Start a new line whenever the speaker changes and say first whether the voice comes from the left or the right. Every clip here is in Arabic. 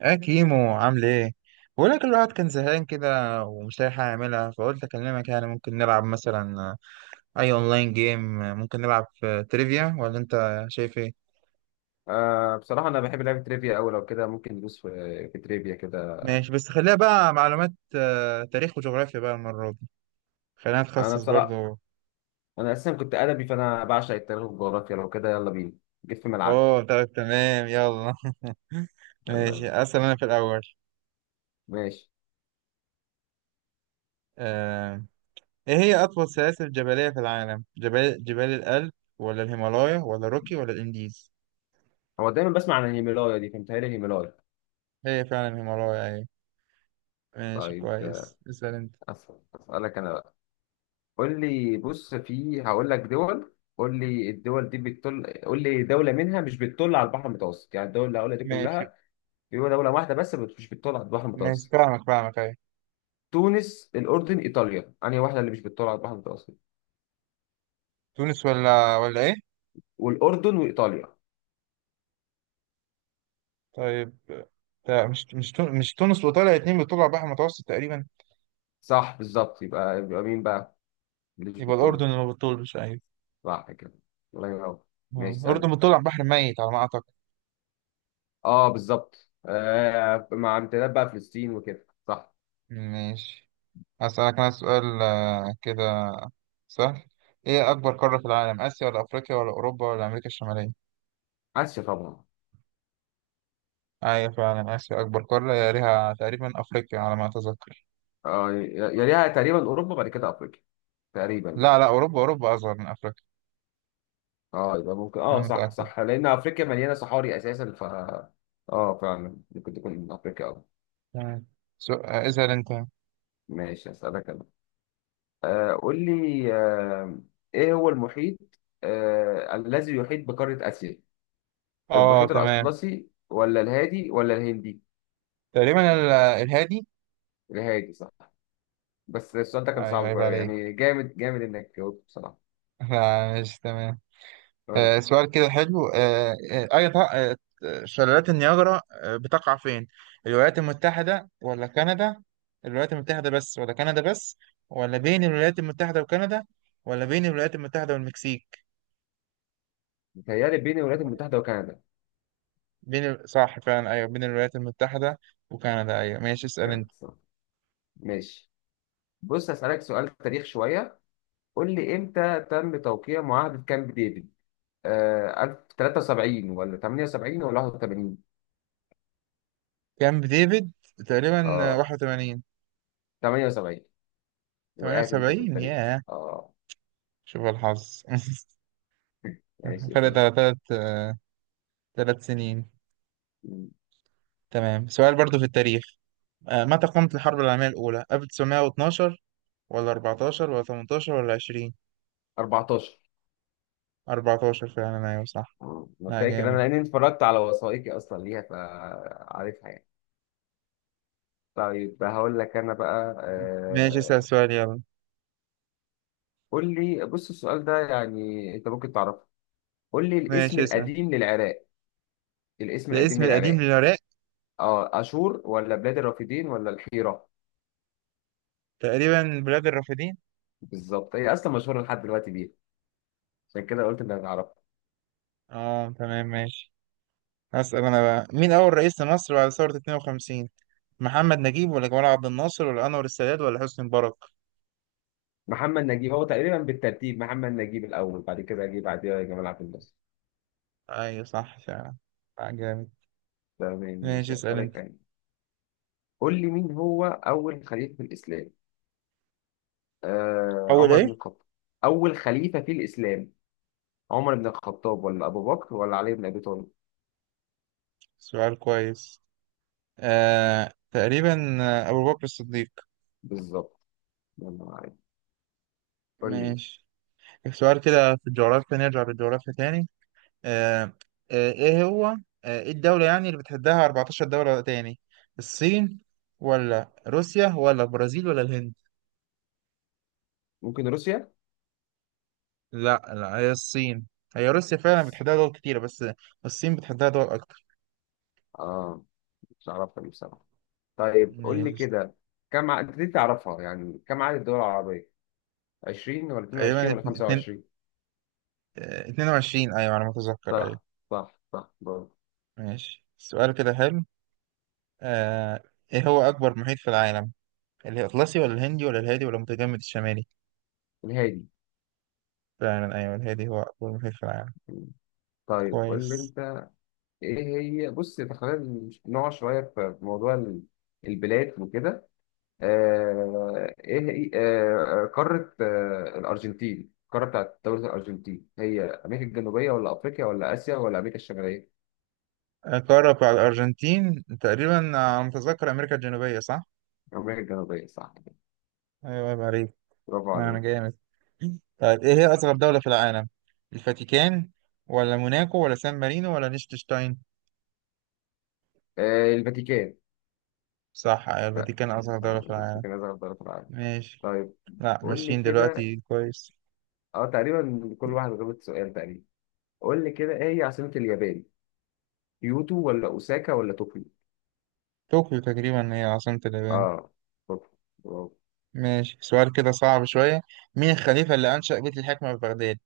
right: يا كيمو، عامل ايه؟ بقول لك الواحد كان زهقان كده، ومش لاقي حاجة يعملها، فقلت اكلمك، يعني ممكن نلعب مثلا اي اونلاين جيم، ممكن نلعب في تريفيا، ولا انت شايف ايه؟
left: بصراحة أنا بحب لعبة تريفيا أوي، لو كده ممكن ندوس في تريفيا كده.
right: ماشي، بس خليها بقى معلومات، تاريخ وجغرافيا بقى المرة دي. خلينا
left: أنا
right: نتخصص
left: بصراحة
right: برضو.
left: أنا أساسا كنت أدبي، فأنا بعشق التاريخ والجغرافيا. لو كده يلا بينا، جيت في ملعبي.
right: اوه، طيب، تمام، يلا.
left: يلا
right: ماشي،
left: بينا.
right: اسأل انا في الاول.
left: ماشي.
right: آه، ايه هي اطول سلاسل جبلية في العالم؟ جبال الألب، ولا الهيمالايا، ولا روكي، ولا الانديز؟
left: هو دايما بسمع عن الهيمالايا دي، فمتهيألي الهيمالايا.
right: هي فعلا الهيمالايا، أيوة. ماشي،
left: طيب،
right: كويس، اسأل انت.
left: أسألك أنا بقى. قول لي، بص، في هقول لك دول. قول لي الدول دي بتطل، قول لي دولة منها مش بتطل على البحر المتوسط، يعني الدول اللي هقولها دي
right: ماشي.
left: كلها، في دولة واحدة بس مش بتطل على البحر
right: ماشي،
left: المتوسط.
right: فاهمك، فاهمك ايه؟
left: تونس، الأردن، إيطاليا، أنهي واحدة اللي مش بتطل على البحر المتوسط؟
right: تونس ولا ايه؟
left: والأردن وإيطاليا.
right: طيب، مش مش تونس، وطالع اتنين بيطلعوا على البحر المتوسط تقريبا.
left: صح بالظبط، يبقى مين بقى؟ مش
right: يبقى
left: بتقول.
right: الأردن اللي ما بتطولش، أيوة.
left: صح كده. الله ينور.
right: آه.
left: ماشي، اسألني.
right: الأردن بتطلع على البحر الميت على ما أعتقد.
left: اه بالظبط، مع امتداد بقى فلسطين وكده، صح.
right: ماشي. هسألك أنا سؤال كده سهل. إيه أكبر قارة في العالم؟ آسيا ولا أفريقيا ولا أوروبا ولا أمريكا الشمالية؟
left: آسيا طبعا.
right: أيوة، فعلا آسيا أكبر قارة، يا ليها تقريبا أفريقيا على ما أتذكر.
left: اه، يليها تقريبا أوروبا، بعد كده أفريقيا، تقريبا.
right: لا لا، أوروبا أوروبا أصغر من أفريقيا.
left: اه، يبقى ممكن،
right: أنا
left: اه، صح
right: متأكد.
left: صح، لأن أفريقيا مليانة صحاري أساسا، ف. اه فعلا ممكن تكون من أفريقيا أوي.
right: تمام. اسأل انت.
left: ماشي، هسألك أنا. قول لي، إيه هو المحيط الذي يحيط بقارة آسيا؟
right: اه،
left: المحيط
right: تمام.
left: الأطلسي ولا الهادي ولا الهندي؟
right: تقريبا الهادي.
left: الهادي صح. بس السؤال ده كان
right: ايوه،
left: صعب
right: عيب
left: بقى،
right: عليك.
left: يعني جامد جامد إنك جاوبت بصراحة.
right: لا، مش تمام.
left: قول لي.
right: آه، سؤال كده حلو. آه آه، اي ط- آه، شلالات النياجرا بتقع فين؟ الولايات المتحدة ولا كندا؟ الولايات المتحدة بس ولا كندا بس؟ ولا بين الولايات المتحدة وكندا؟ ولا بين الولايات المتحدة والمكسيك؟
left: متهيألي بين الولايات المتحدة وكندا.
right: صح، فعلا، ايوه، بين الولايات المتحدة وكندا، ايوه. ماشي، اسأل انت.
left: كانت صح. ماشي، بص هسألك سؤال تاريخ شوية. قول لي، إمتى تم توقيع معاهدة كامب ديفيد؟ 1073 ولا 78 ولا 81؟
right: كامب ديفيد، تقريبا
left: اه،
right: 81.
left: 78. وقعت أنت في
right: 78،
left: الطريق.
right: ياه.
left: اه.
right: شوف الحظ.
left: ماشي،
right: فرق
left: استنى.
right: ثلاث سنين. تمام، سؤال برضو في التاريخ. متى قامت الحرب العالمية الأولى؟ 1912 ولا 14 ولا 18 ولا 20؟
left: 14.
right: 14، فعلا أيوة صح.
left: مم. انا
right: لا،
left: فاكر،
right: جامد.
left: لاني اتفرجت على وثائقي اصلا ليها، فعارفها يعني. طيب، هقول لك انا بقى.
right: ماشي، اسأل سؤال يلا.
left: قول لي، بص، السؤال ده يعني انت ممكن تعرفه. قول لي الاسم
right: ماشي، اسأل.
left: القديم للعراق. الاسم
right: الاسم
left: القديم
right: القديم
left: للعراق.
right: للعراق.
left: اه اشور ولا بلاد الرافدين ولا الحيرة؟
right: تقريبا بلاد الرافدين.
left: بالظبط. هي اصلا مشهوره لحد دلوقتي بيها، عشان كده قلت انك هتعرفها.
right: اه، تمام، ماشي. هسأل أنا بقى، مين أول رئيس لمصر بعد ثورة 52؟ محمد نجيب ولا جمال عبد الناصر ولا أنور السادات ولا حسني مبارك؟
left: محمد نجيب، هو تقريبا بالترتيب محمد نجيب الاول، بعد كده اجيب بعديها جمال عبد الناصر.
right: أيوة، صح فعلا. لا، جامد.
left: تمام
right: ماشي،
left: ماشي،
right: اسأل
left: اسالك
right: انت.
left: يعني. قول لي، مين هو اول خليفه في الاسلام؟
right: أول
left: عمر
right: ايه؟
left: بن الخطاب. اول خليفه في الاسلام، عمر بن الخطاب ولا ابو بكر ولا علي بن ابي طالب؟
right: سؤال كويس. آه، تقريبا أبو بكر الصديق.
left: بالظبط. يلا عارف. قول لي.
right: ماشي، سؤال كده في الجغرافيا، نرجع للجغرافيا تاني. آه آه ايه هو آه ايه الدولة يعني اللي بتحدها 14 دولة تاني؟ الصين ولا روسيا ولا البرازيل ولا الهند؟
left: ممكن روسيا.
right: لا لا، هي الصين. هي روسيا فعلا بتحدها دول كتيرة، بس الصين بتحدها دول أكتر.
left: اه، مش عارفها دي بصراحه. طيب قول لي
right: ماشي.
left: كده، كم عدد دي تعرفها يعني، كم عدد الدول العربيه؟ 20 ولا
right: تقريبا
left: 22 ولا 25؟
right: 22، أيوة على ما أتذكر، أيوة.
left: صح، صح، صح، برافو.
right: ماشي، سؤال كده حلو. آه، ايه هو اكبر محيط في العالم؟ الاطلسي ولا الهندي ولا الهادي ولا المتجمد الشمالي؟
left: الهادي.
right: فعلا، ايوه الهادي هو اكبر محيط في العالم.
left: طيب، قول لي
right: كويس.
left: انت، ايه. هي بص، تخيل نقع شويه في موضوع البلاد وكده. ايه هي- آه، قارة آه، الأرجنتين القارة بتاعت دولة الأرجنتين هي أمريكا الجنوبية ولا أفريقيا ولا آسيا ولا أمريكا الشمالية؟
right: قارة بتاع الارجنتين تقريبا على ما اتذكر امريكا الجنوبية، صح.
left: أمريكا الجنوبية، صح كده.
right: ايوه، عيب عليك.
left: برافو
right: انا
left: عليك.
right: جامد. طيب، ايه هي اصغر دولة في العالم؟ الفاتيكان ولا موناكو ولا سان مارينو ولا ليechtenstein؟
left: الفاتيكان.
right: صح، ايوه،
left: لا.
right: الفاتيكان اصغر دولة في العالم.
left: الفاتيكان أصغر دولة في العالم.
right: ماشي.
left: طيب،
right: لا،
left: قول لي
right: ماشيين
left: كده.
right: دلوقتي كويس.
left: تقريبا كل واحد غلط سؤال تقريبا. قول لي كده، إيه هي عاصمة اليابان؟ كيوتو ولا أوساكا ولا طوكيو؟
right: طوكيو تقريبا هي عاصمة اليابان.
left: أه طوكيو. برافو.
right: ماشي، سؤال كده صعب شوية. مين الخليفة اللي أنشأ بيت الحكمة في بغداد؟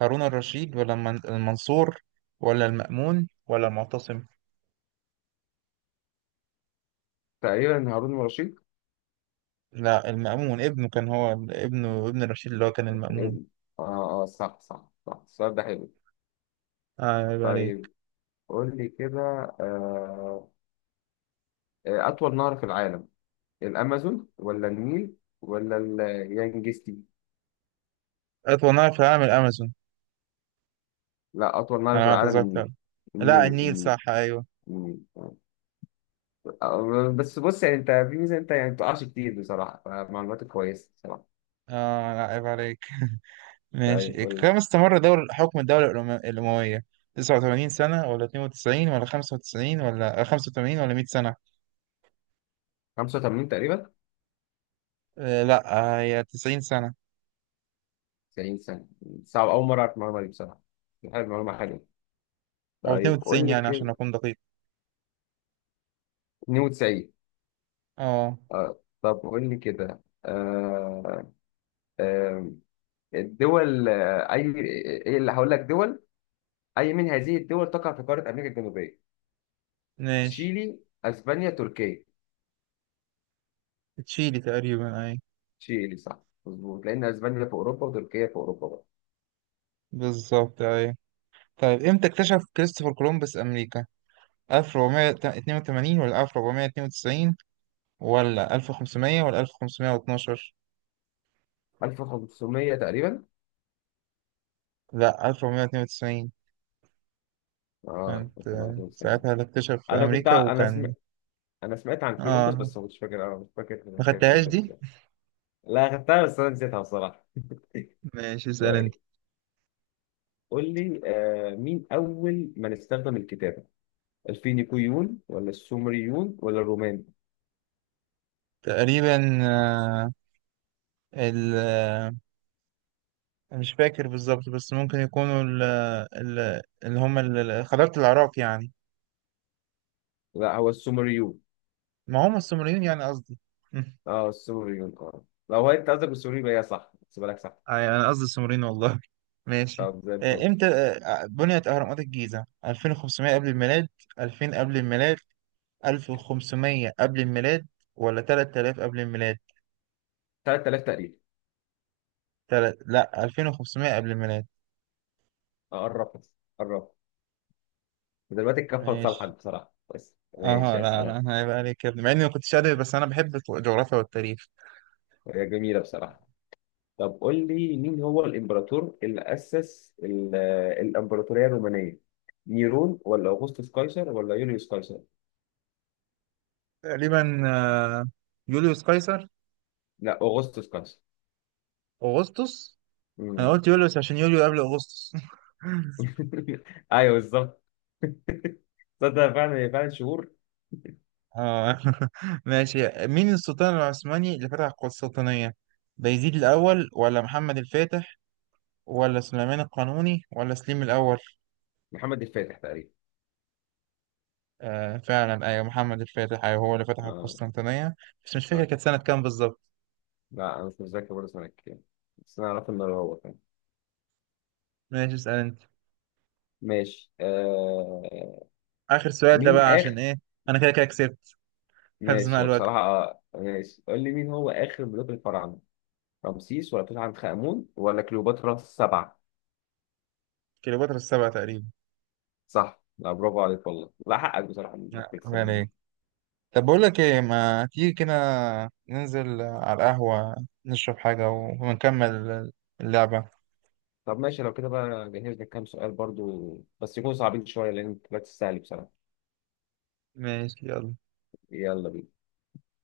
right: هارون الرشيد ولا المنصور ولا المأمون ولا المعتصم؟
left: تقريبا هارون الرشيد.
right: لا، المأمون ابنه كان، هو ابنه، ابن الرشيد اللي هو كان
left: اه،
right: المأمون.
left: اه، صح، صح، صح. السؤال ده حلو.
right: آه، عيب
left: طيب،
right: عليك.
left: قول لي كده. آه، أطول نهر في العالم، الأمازون ولا النيل ولا اليانجستي؟
right: أطول نهر في العالم الأمازون.
left: لا، أطول نهر
right: أنا
left: في
right: ما
left: العالم
right: أتذكر.
left: النيل.
right: لا،
left: النيل،
right: النيل
left: النيل،
right: صح، أيوه.
left: النيل. بس بص، يعني أنت في ميزة، أنت يعني بتقعش كتير بصراحة، فمعلوماتك كويسة بصراحة.
right: آه، لا، عيب عليك.
left: ده
right: ماشي،
left: يقول.
right: كم استمر دور حكم الدولة الأموية؟ 89 سنة ولا 92 ولا 95 ولا 85 ولا 100 سنة؟
left: 85 تقريبا.
right: آه، لا، هي 90 سنة.
left: 90 سنة. صعب، أول مرة أعرف المعلومة دي بصراحة. حلو، معلومة حلوة.
right: او
left: طيب قول
right: 92،
left: لي
right: يعني عشان
left: كده.
right: اكون دقيق.
left: 92.
right: اه،
left: طب قول لي كده. آه، الدول، أي، إيه اللي هقول لك دول، أي من هذه الدول تقع في قارة أمريكا الجنوبية؟
right: ماشي.
left: تشيلي، أسبانيا، تركيا؟
right: تشيلي تقريبا، اي.
left: تشيلي صح. مظبوط، لأن أسبانيا في أوروبا وتركيا في أوروبا بقى.
right: بالظبط، اي. طيب، امتى اكتشف كريستوفر كولومبوس امريكا؟ 1482 ولا 1492 ولا 1500 ولا 1512؟
left: 1500 تقريبا.
right: لا، 1492
left: اه،
right: كانت
left: 1500 سنة.
right: ساعتها اللي اكتشف في
left: أنا كنت
right: امريكا
left: ع- أنا سم...
right: وكان.
left: أنا سمعت عن كولومبوس،
right: اه،
left: بس ما كنتش فاكر، أنا مش فاكر.
right: ما
left: كانت
right: خدتهاش
left: إمتى
right: دي.
left: بالظبط؟ لا، خدتها بس أنا نسيتها بصراحة.
right: ماشي، اسال انت.
left: طيب، قول لي، مين أول من استخدم الكتابة؟ الفينيقيون ولا السومريون ولا الرومان؟
right: تقريبا آه، ال مش فاكر بالظبط، بس ممكن يكونوا ال اللي هم خلافة العراق يعني.
left: لا، هو السومريون.
right: ما هم السومريين، يعني قصدي.
left: اه، السوري، اه، لو هو انت قصدك بالسوري، يبقى هي صح، احسبها لك صح.
right: أي، أنا قصدي السومريين والله. ماشي.
left: طب زي الفل.
right: إمتى بنيت أهرامات الجيزة؟ 2500 قبل الميلاد، 2000 قبل الميلاد، 1500 قبل الميلاد، ولا 3000 قبل الميلاد؟
left: 3000 تقريبا.
right: لا، 2500 قبل الميلاد.
left: اه، قربت، قربت. دلوقتي الكفه لصالحك
right: ماشي.
left: بصراحه، بس
right: اه،
left: ماشي،
right: لا لا،
left: اسالك.
right: انا هيبقى عليك يا ابني، مع اني ما كنتش ادبي، بس انا بحب الجغرافيا والتاريخ.
left: هي جميله بصراحه. طب قول لي، مين هو الامبراطور اللي اسس الامبراطوريه الرومانيه؟ نيرون ولا اوغسطس قيصر ولا يوليوس قيصر؟
right: تقريبا آه، يوليوس قيصر.
left: لا، اوغسطس قيصر.
right: اغسطس. انا
left: مم.
right: قلت يوليو بس عشان يوليو قبل اغسطس.
left: ايوه، بالظبط. تصدق فعلا، فعلا شهور.
right: اه. ماشي، مين السلطان العثماني اللي فتح القسطنطينية؟ بايزيد الأول ولا محمد الفاتح ولا سليمان القانوني ولا سليم الأول؟
left: محمد الفاتح تقريبا.
right: آه، فعلا أيوة، محمد الفاتح، أيوة هو اللي فتح
left: اه،
right: القسطنطينية. بس مش فاكر كانت سنة كام بالظبط.
left: لا، انا مش متذكر برضه سنه كام، بس انا اعرف ان هو كان.
right: ماشي، اسأل أنت.
left: ماشي.
right: آخر سؤال ده
left: مين
right: بقى عشان
left: اخر
right: إيه؟ أنا كده كده كسبت. حفظ ماء
left: ماشي، هو
right: الوجه.
left: بصراحه. ماشي، قول لي مين هو اخر ملوك الفراعنه. رمسيس ولا توت عنخ امون ولا كليوباترا السبعه؟
right: كليوباترا السبعة تقريبا.
left: صح، لا برافو عليك والله، لا، حقك بصراحه انك
right: لا، ما
left: تكسب.
right: عليك. طب بقول لك ايه، ما تيجي كده ننزل على القهوة، نشرب حاجة ونكمل اللعبة.
left: طب ماشي، لو كده بقى جهزنا كام سؤال برضو، بس يكونوا صعبين شويه لان انت بقى تستاهل بصراحه.
right: ماشي، يلا.
left: يلا بينا